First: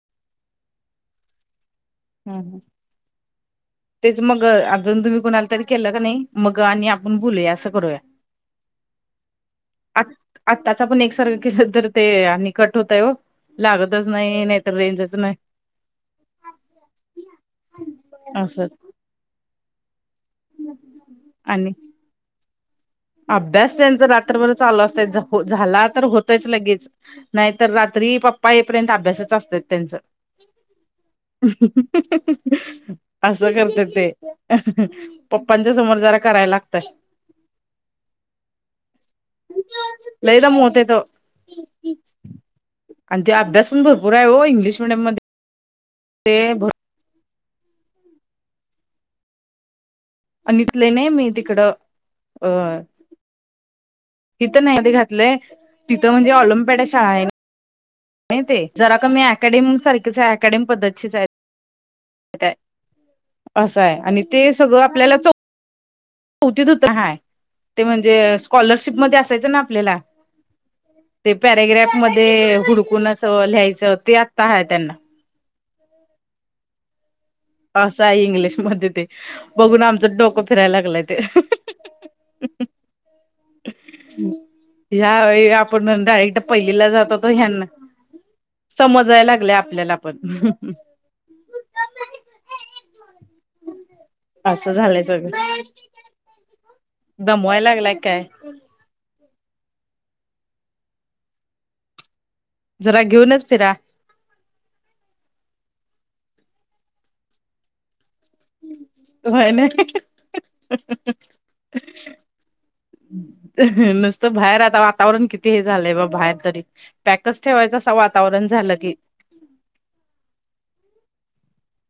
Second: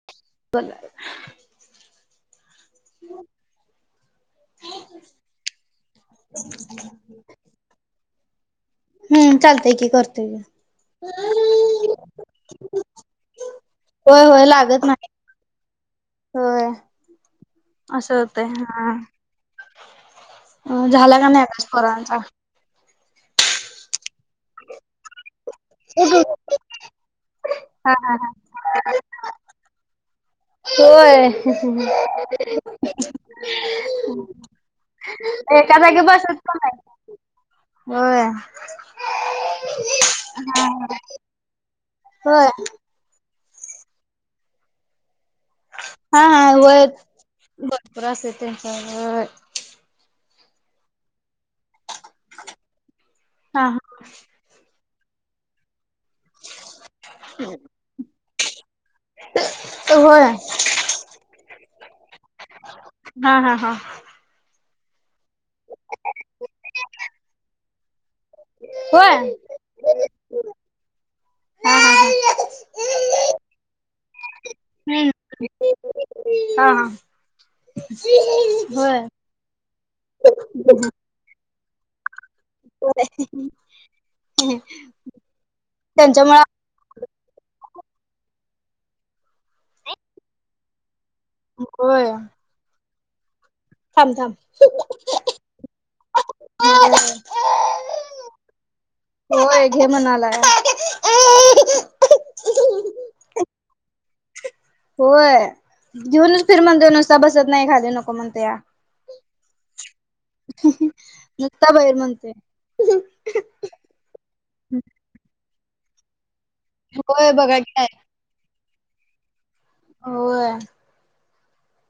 [unintelligible] [unintelligible] तेच मग अजून तुम्ही कुणाला तरी केलं का नाही, मग आणि आपण बोलूया असं करूया. हम्म चालतय कि. आत-आताचा पण एक सारखं केलं तर ते आणि कट होतय हो. लागतच होय होय नाही, नाहीतर लागत रेंजच नाही. होय, असं होतंय असंच हा. अं, झाला का? नाही अभ्यास आणि पोरांचा. अभ्यास त्यांचा रात्रभर चालू असतो. झाला तर होतयंच लगेच. नाहीत तर, हा हा रात्री हा पप्पा येईपर्यंत अभ्यासाचं असतात त्यांचं. होय [unintelligible] असं करतात ते. [unintelligible] पप्पांच्या एका समोर जागी जरा बसत कराया पण नाही लागतंय. होय. [unintelligible] लय दमवतोय तो. [unintelligible] होय आणि ते अभ्यास पण भरपूर आहे हो इंग्लिश मिडियम मध्ये. हा हा ते व्हयं. भरपूर असतंय त्यांचा आणि इथले नाही, मी तिकडं अ हा हा. तिथं नाही आधी घातलंय. तिथं म्हणजे ऑलिमपेड ला शाळा आहे. नाही ते, जरा कमी अकॅडमी सारखीच होय आहे. ॲकॅडम पद्धतीची आहे. [unintelligible] हा हा होय हा हा हा असं आहे. आणि ते सगळं आपल्याला चो चौथी पुरतं ते हाय, ते म्हणजे स्कॉलरशिप मध्ये होय असायचं ना आपल्याला ते हा पॅरेग्राफ हा हा मध्ये हुडकुन असं लिहायचं. ते आत्ता आहे त्यांना. हम्म [inaudible] हा. असं आहे इंग्लिश मध्ये होय ते, बघून आमचं डोकं फिरायला लागलंय ते. [inaudible] यावेळी आपण डायरेक्ट त्यांच्यामुळे पहिली पहिलीला जात होता, ह्यांना समजायला लागलं आपल्याला पण. होय. थांब थांब. असं झालंय सगळं. [inaudible] दमवाय लागलाय काय होय घे म्हणालाय, आंऽऽऽ... जरा घेऊनच फिरा. होय घेऊनच फिर म्हणतोय नुसता, बसत नाही खाली नको म्हणतो. व्हयं ना. हम् हम् नुसता बाहेर म्हणतोय. नुसतं बाहेर आता वातावरण किती हे झालंय बघ, बाहेर तरी होय पॅकच बघा की ठेवायचं काय असं वातावरण झालं की. होय,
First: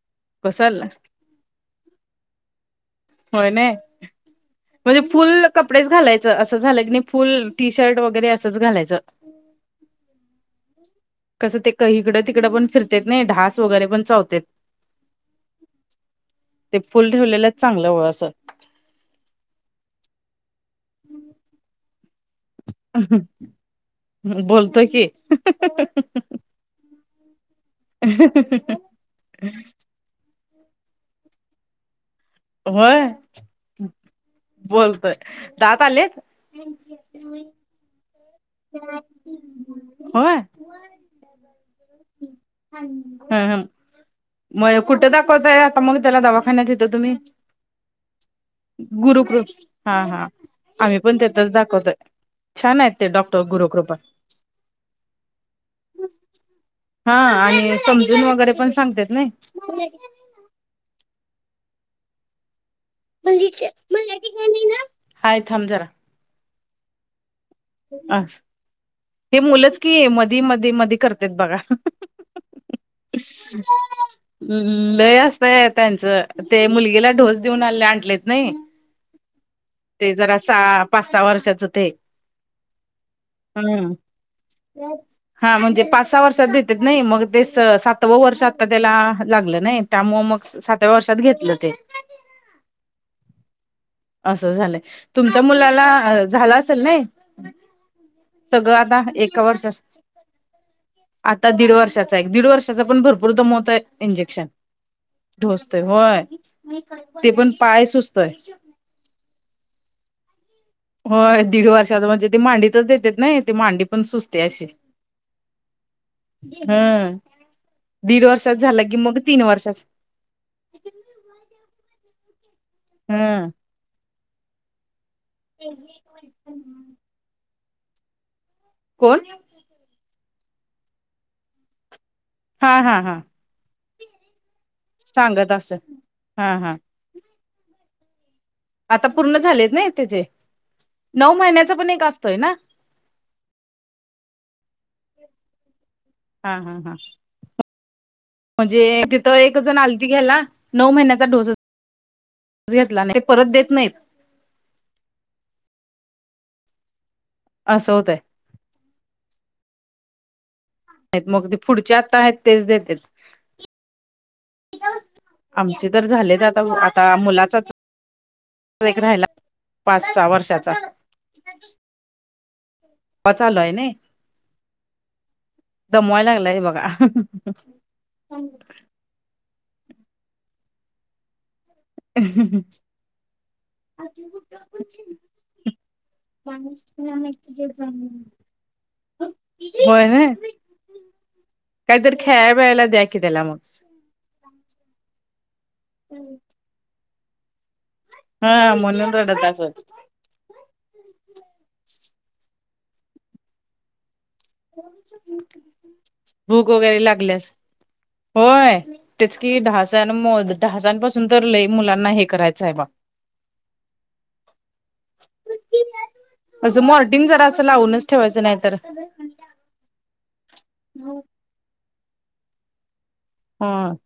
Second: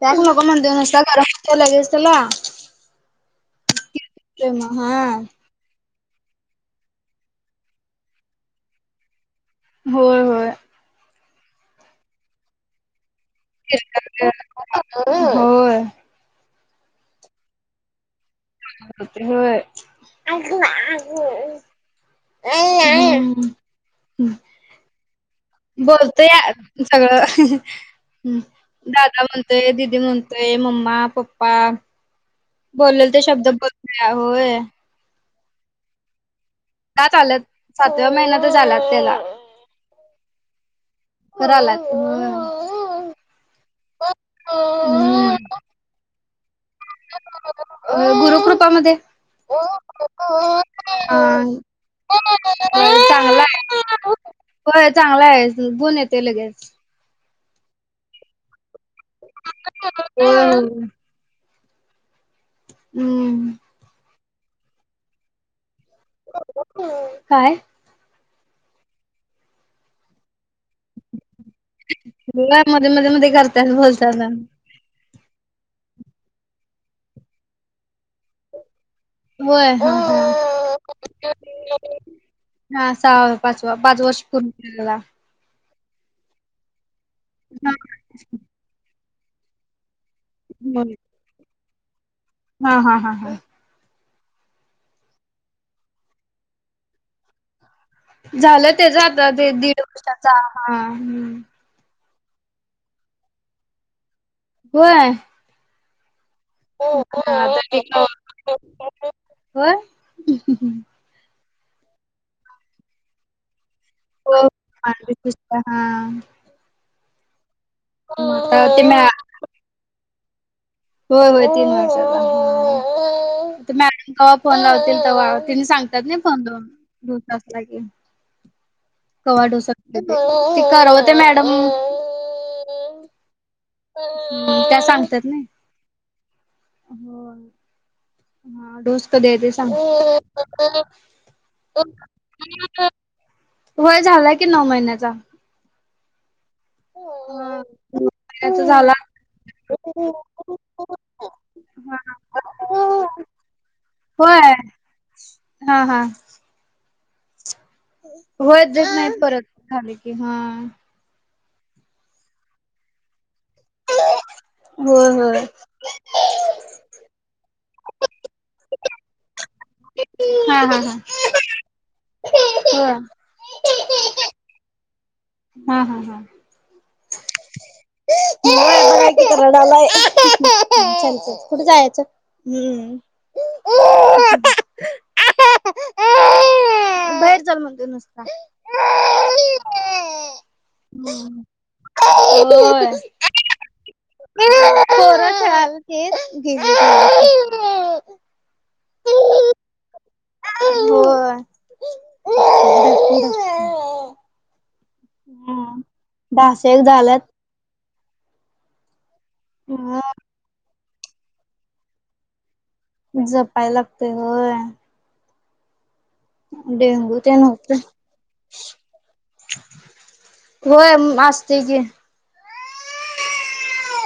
पॅक नको म्हणतंय ते कसल नुसता गरम होतंय लगेच त्याला. होय ने, म्हणजे हा फुल. कपडेच घालायचं असं झालं कीणी फुल, टी शर्ट वगैरे असंच घालायचं. होय होय. कसं ते इकडं, तिकडं पण फिर तेच नाई ढास वैगेरे पण चावत्यात. होय ते फुल ठेवलेलच चांगलं ओ असं. होय. आजमा, आज. हम्, बोलतोय की. बोलतोया सगळं. दादा म्हणतोय, दीदी म्हणतोय, मम्मा, पप्पा. होय बोललं ते शब्द बोलतोया होय. बोलतोय दात आलेत. दात आल्यात सातव्या महिन्यांतच आल्यात त्याला. होय लवकर आल्यात होय म कुठं दाखवताय आता मग त्याला दवाखान्यात इथ तुम्ही? गुरुकृपामध्ये गुरुकृप, हा हा आम्ही पण तिथंच दाखवतोय. छान आहेत ते डॉक होय चांगला आहे गुण येतोय लगेच. हा आणि समजून वगैरे पण सांगत्यात नई. होय हम्म हाय थांब जरा. काय? आ ही मुलंच की मध धी मधी मधी करत्यात बघा. होय मध्ये मध्ये मध्ये करतात बोलताना लय असतया त्यांचं, ते मुलगीला ढोस देऊन आले आणलेत नई. व्हय. ते जरा सहा पाच -सहा वर्षाचं ते हा सहा पाचव हम्म पाच वर्ष पूर्ण होतील बघा. हा म्हणजे पाच -सहा वर्षात देतेत नई मग, ते सातवं वर्ष आता त्याला लागलं नई. त्यामुळं मग सातव्या वर्षात घेतलं ते. हा हा हा हा झालंय तुमच्या मुलाला झालं असेल नई. झालं सगळं त्याच आता एका ते दीड वर्षाच वर्षाचा हा आता दीड वर्षात एक- दीड वर्षाचा पण भरपूर दामोवतय इंजेक्शन. होय ढोस ते होय, ते हा पण पाय आता सुजतोय. होय होय दीड वर्षाच म्हणजे ते मांडीतच देत्यात नई ते मांडी पण सुजत्याशी हा हं दीड वर्षात आता ते झालं की, मॅ मग तीन वर्षाच होय होय तीन वर्षाचा ह ओ मॅडम कवा फोन लावतील तवा तिनी सांगतात नई फोन लावून दोन तास लागेल. कोण कवा डोस असत्याती ती, कळवते मॅडम. हा हा हा हू त्यात सांगत असल हा हा. होय हा ढोस आता कधी पूर्ण आहे ते झालेत ना त्याचे सांगतात हो नऊ महिन्याचा पण एक असतोय ना हो [inaudible] होय झालाय की नऊ महिन्याचा. हा हा हा. त्याच झाला म्हणजे तिथं एक जण आलती घ्यायला, नऊ महिन्याचा ढोस घेतला नाही ते परत देत नाहीत. होय. हा हा. अस होतय. होय देत नाहीत परत झाले की हां. आहेत मग ते पुढचे आत्ता आहेत तेच देतेत. हो होय. आमचे तर झालेच आता [unintelligible] आता मुलाचाच एक राहिला पाच सहा वर्षाचा. ह [inaudible] पाचवा चालूये नई, हा हा हा दमवाय लागलाय हे बघा. [unintelligible] कुठे जायचं, हम्म बाहेर चल म्हणतोय नुसता [unintelligible] होय व्हय? [unintelligible] काहीतरी खेळाय होय बिळायला द्या की त्याला मग. पोरं खेळातील ती गेली. हा म्हणून रडतं असंल. हो. [unintelligible] [inaudible] हम्म. डास भूक एक वगैरे झाल्यात. लागली असेल होय. तेच की हम्म. ढासांन ‌मद, ढासांपासून तर लई मुलांना हे करायचं आहे बघ. जपायला लागतंय होय. असं डेंगू मॉर्टिन तेन जरा असं होतंय. लावूनच ठेवायचं नाही तर होय, मासतेय की. हां.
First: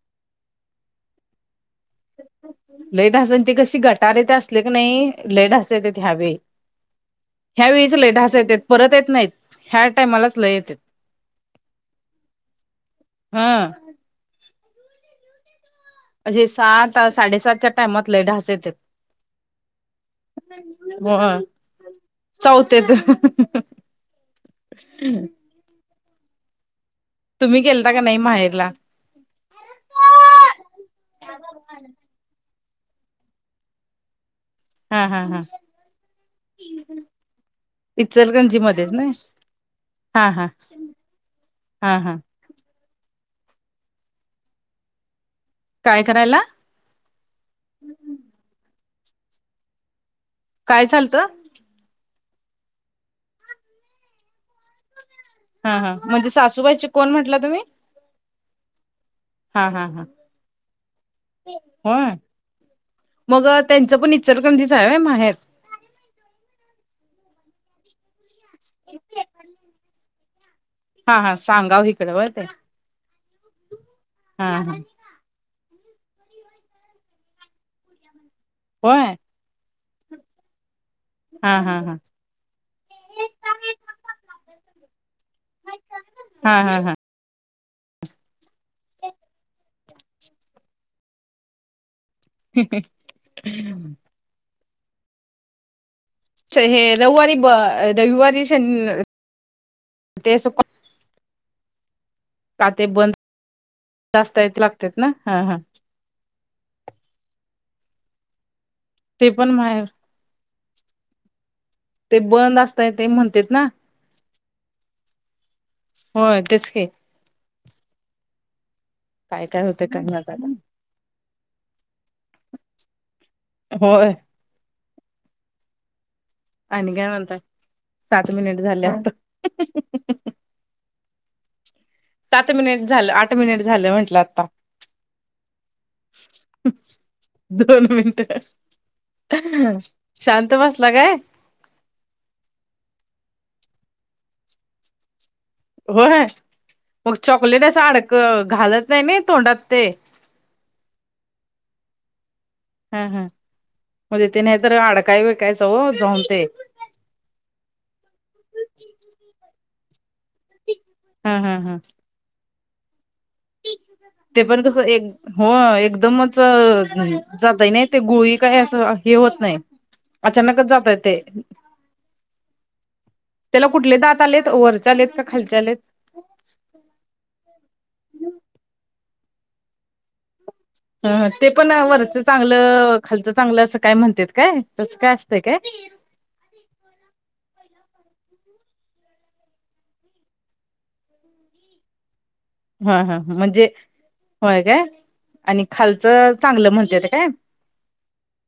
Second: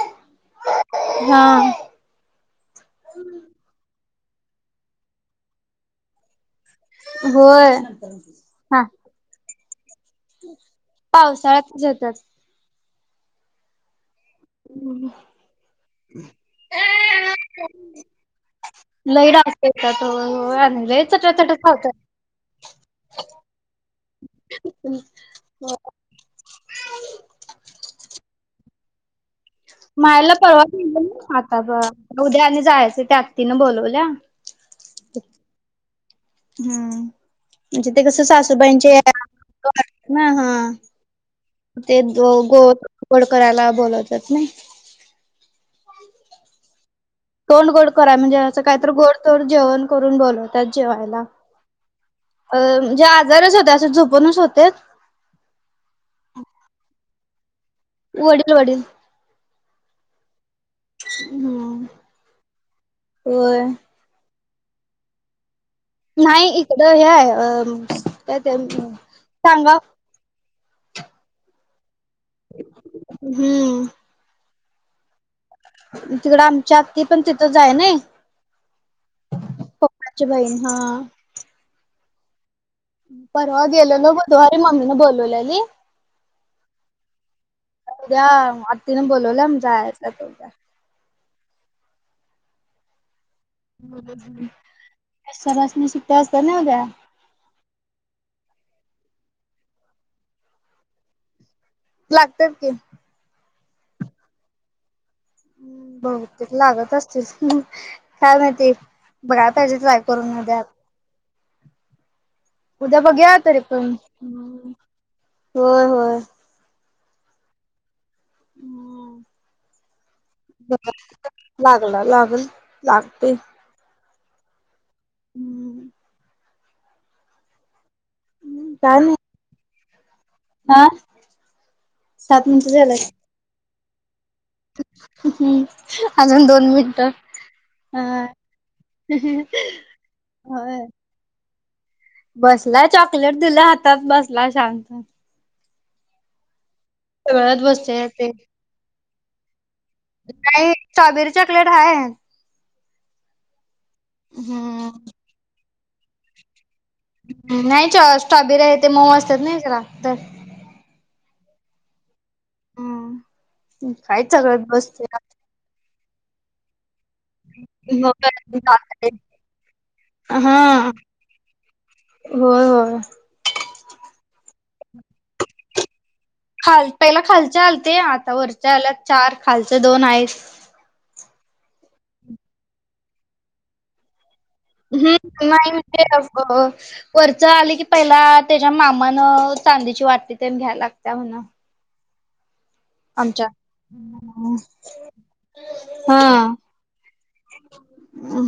हां लई ढास अं तं कशी ते कशी, गटारण ते असले की नाही लई ढास येतेती यावेळी.. ह्या होय. वेळीच लय ढासं येतेती, हा परत येत नाहीत. ह्या टाइमालाच लय येतेत पावसाळ्यातच येतात. हं. [unintelligible] म्हणजे सात साडेसातच्या टाइमात लय ढास येत्यात. लई ढास येतात हो, होय आणि लय चटा चटा चावत्यात. चावत्यात [unintelligible] तुम्ही गेलता का नाही माहेरला? माहेरला परवा गेली ना. आता ब उद्या आणि जायचं त्या आत्तींन बोलवल्या. हा हा हा. हम म्हणजे ते कसं इचलकरंजी मध्येच सासूबाईंचे ना [inaudible] हा हा हं. ते हा हा गो गोड करायला बोलवत्यात नही. काय करायला? तोंड गोड करायं, म्हणजे असं काही तर गोड धोड जेवण करून बोलवत्यात काय चालतं जेवायला. अ म्हणजे आजारच होते, असं झोपूनच होते. हं हं म्हणजे सासूबाईची कोण म्हटला तुम्ही? वडील वडील. हा हा हा. हम्म. होय. मग होय त्यांचं पण इचलकरंजीच आहे व्हय माहेर. नाही इकडं हे हाय काय ते सानगाव. हा हा सांगाव इकडं व्हय ते हम्म हा हा. थोडं आमची आत्ती पण तिथंच आहे नानही. होय पपांची बहीण हा. हा, हा, हां परवा गेलेलो बुधवारी मम्मीन बोलवल्याली. हा हा हा त्या आत्तीन बोलवल्या मग जायचं हाय. [unintelligible] सरासनी शिक ते रवूवारी ब रविवारी शन ते असं लागतात का की ते बंद, जास्त हायेत लागत्यात ना? हा हा बहुतेक लागत असतील, काय माहीती ते बघाय पण माहेर पाहिजे [unintelligible] करून उद्या, ते बंद असताय उद्या ते बघूया म्हणतेत तरी ना पण होय तेच कि हम्म काय काय होतय [unintelligible] लागला, लागल, लागतोय. होय हम्म आणि काय म्हणताय? सात मिनिट झाले आता हां सात मिनिट झालं, आठ मिनिट झालं म्हटलं आता. अजून दोन मिनटं दोन अ मिनिटं शांत होय. बसला काय बसलाय चॉकलेट दिलं हातात, बसलाय शांत. होय मग सगळत चॉकलेट असं बसते अडकत घालत नाही नी तोंडात ते. नाही, स्ट्रॉबेरी चॉकलेट हाय हम, हम म ते नाहीतर हम्म अडकाय बिडकायच हो जाऊन ते. नाहीच स्ट्रॉबेरी आहे ते मऊ असत्यात नयी जरासं हा, हा, हा काय ते पण सगळत कसं एक, बसते हो एकदमच नाही जातय नयी ते गुळी काय असं हे होत नाही हा अचानकच जातय ते होय, होय त्याला कुठले दात आलेत, वरचे आलेत का खालचे आलेत? खाल, पहिला खालचे आलते, आता वरचे आल्यात चार खालचे दोन आहेत. अ ते पण वरचं चांगलं, खालचं चांगलं असं काय म्हणत्यात काय? तसं काय असतंय हम्म काय नाही म्हणजे अगं वरच आली की पहिला त्येच्या मामानं चांदीची वाटी तेन घ्याय लागत्या म्हण. हा, हा म्हणजे होय काय आणि खालचं हा चांगलं म्हणतेेत काय?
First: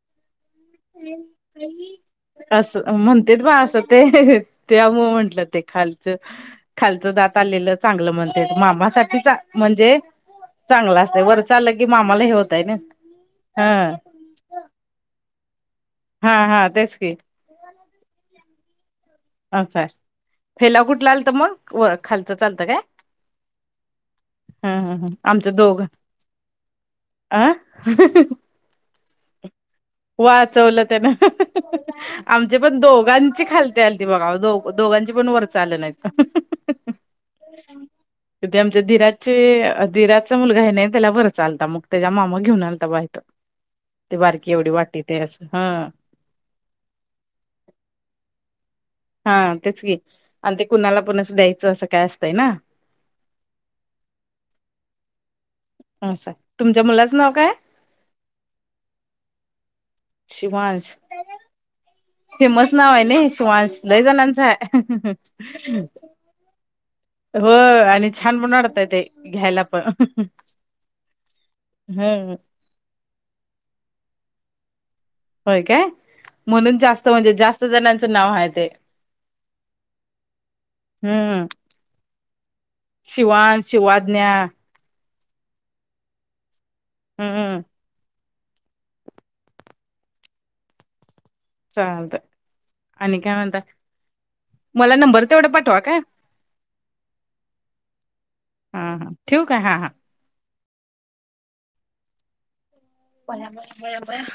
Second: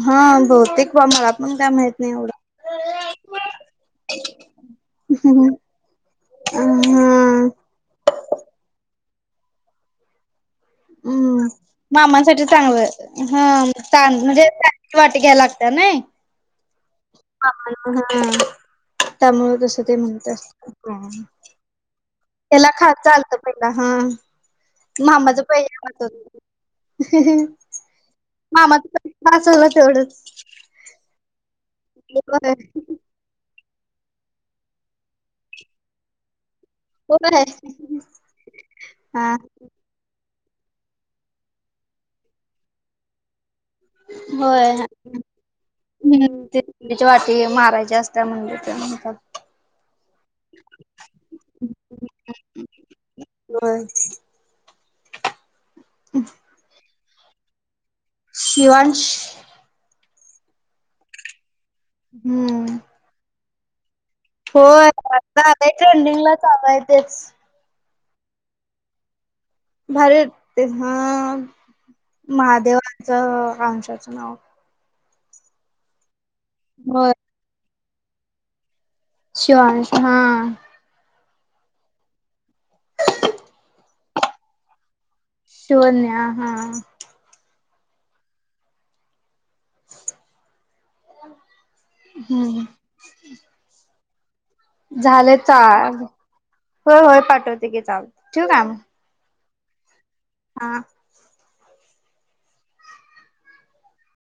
हा बहुतेक बा मला पण काय माहित नाही एवढं अस, म्हणतेेत बा असं ते त्यामुळं म्हंटलं ह ते खालचं, खालचं दात हा आलेलं चांगलं म्हणत्यात, मामासाठी चा म्हणजे चांगलं असतंय हम्म, वरच आलं की मामाला हे मामांसाठी होतंय ना चांगलं हा म्हणजे वाटी घ्याय लागतीया नय हा हा तेच की त्यामुळ असं तसं आहे ते म्हणत फेला असतं कुठला आलता मग व खालचं चा त्याला खात चालत पहिला हा, हं हं हं मामाचं पैत होत. आ. मामा च मग असलं ना तेवढंच. वाचवलं त्यान, होय आमचे पण दोघां ची खालती आलती बघा. दो दोघांची पण वरच आलं नाहीत. होय ते आमच्या हा धीराचे धीरात चा मुलगा आहे नाही. त्याला भुराचा चालता, मग त्याच्या मामा घेऊन आलता बा इथ. होय. हा हम्म, चटणीची वाटी मारायची असत्या म्हणलीत. हा तेच की, आणि ते कुणाला पण असं द्यायचं असं काय असतंय ना. होय. आस, तुमच्या मुलाचं नाव काय? शिवांश. शिवांश. फेमस हम्म नाव आहे नाही शिवांश. लई जणांच. होय, आता आलंय ट्रेंडिंगला चालू आहे तेच. होय, आणि छान पण वाटतय ते घ्यायला. पण भारी वाटतं, हा हम्म महादेवाचं कांशाचं नाव. होय काय, म्हणून जास्त, होय म्हणजे जास्त जणांचं नाव आहे ते. शिवांश हा. हम्म, शिवांश, शिवाज्ञा. शिवांन्य हा. हम्म. [inaudible] चालतंय हम्म आणि काय म्हणताय. झाले चाल, होय-होय पाठवते गी चाल. ठेऊ काय मग. ठेऊ काय? हा-हा. हा. बया-बया-बया-बया-बया.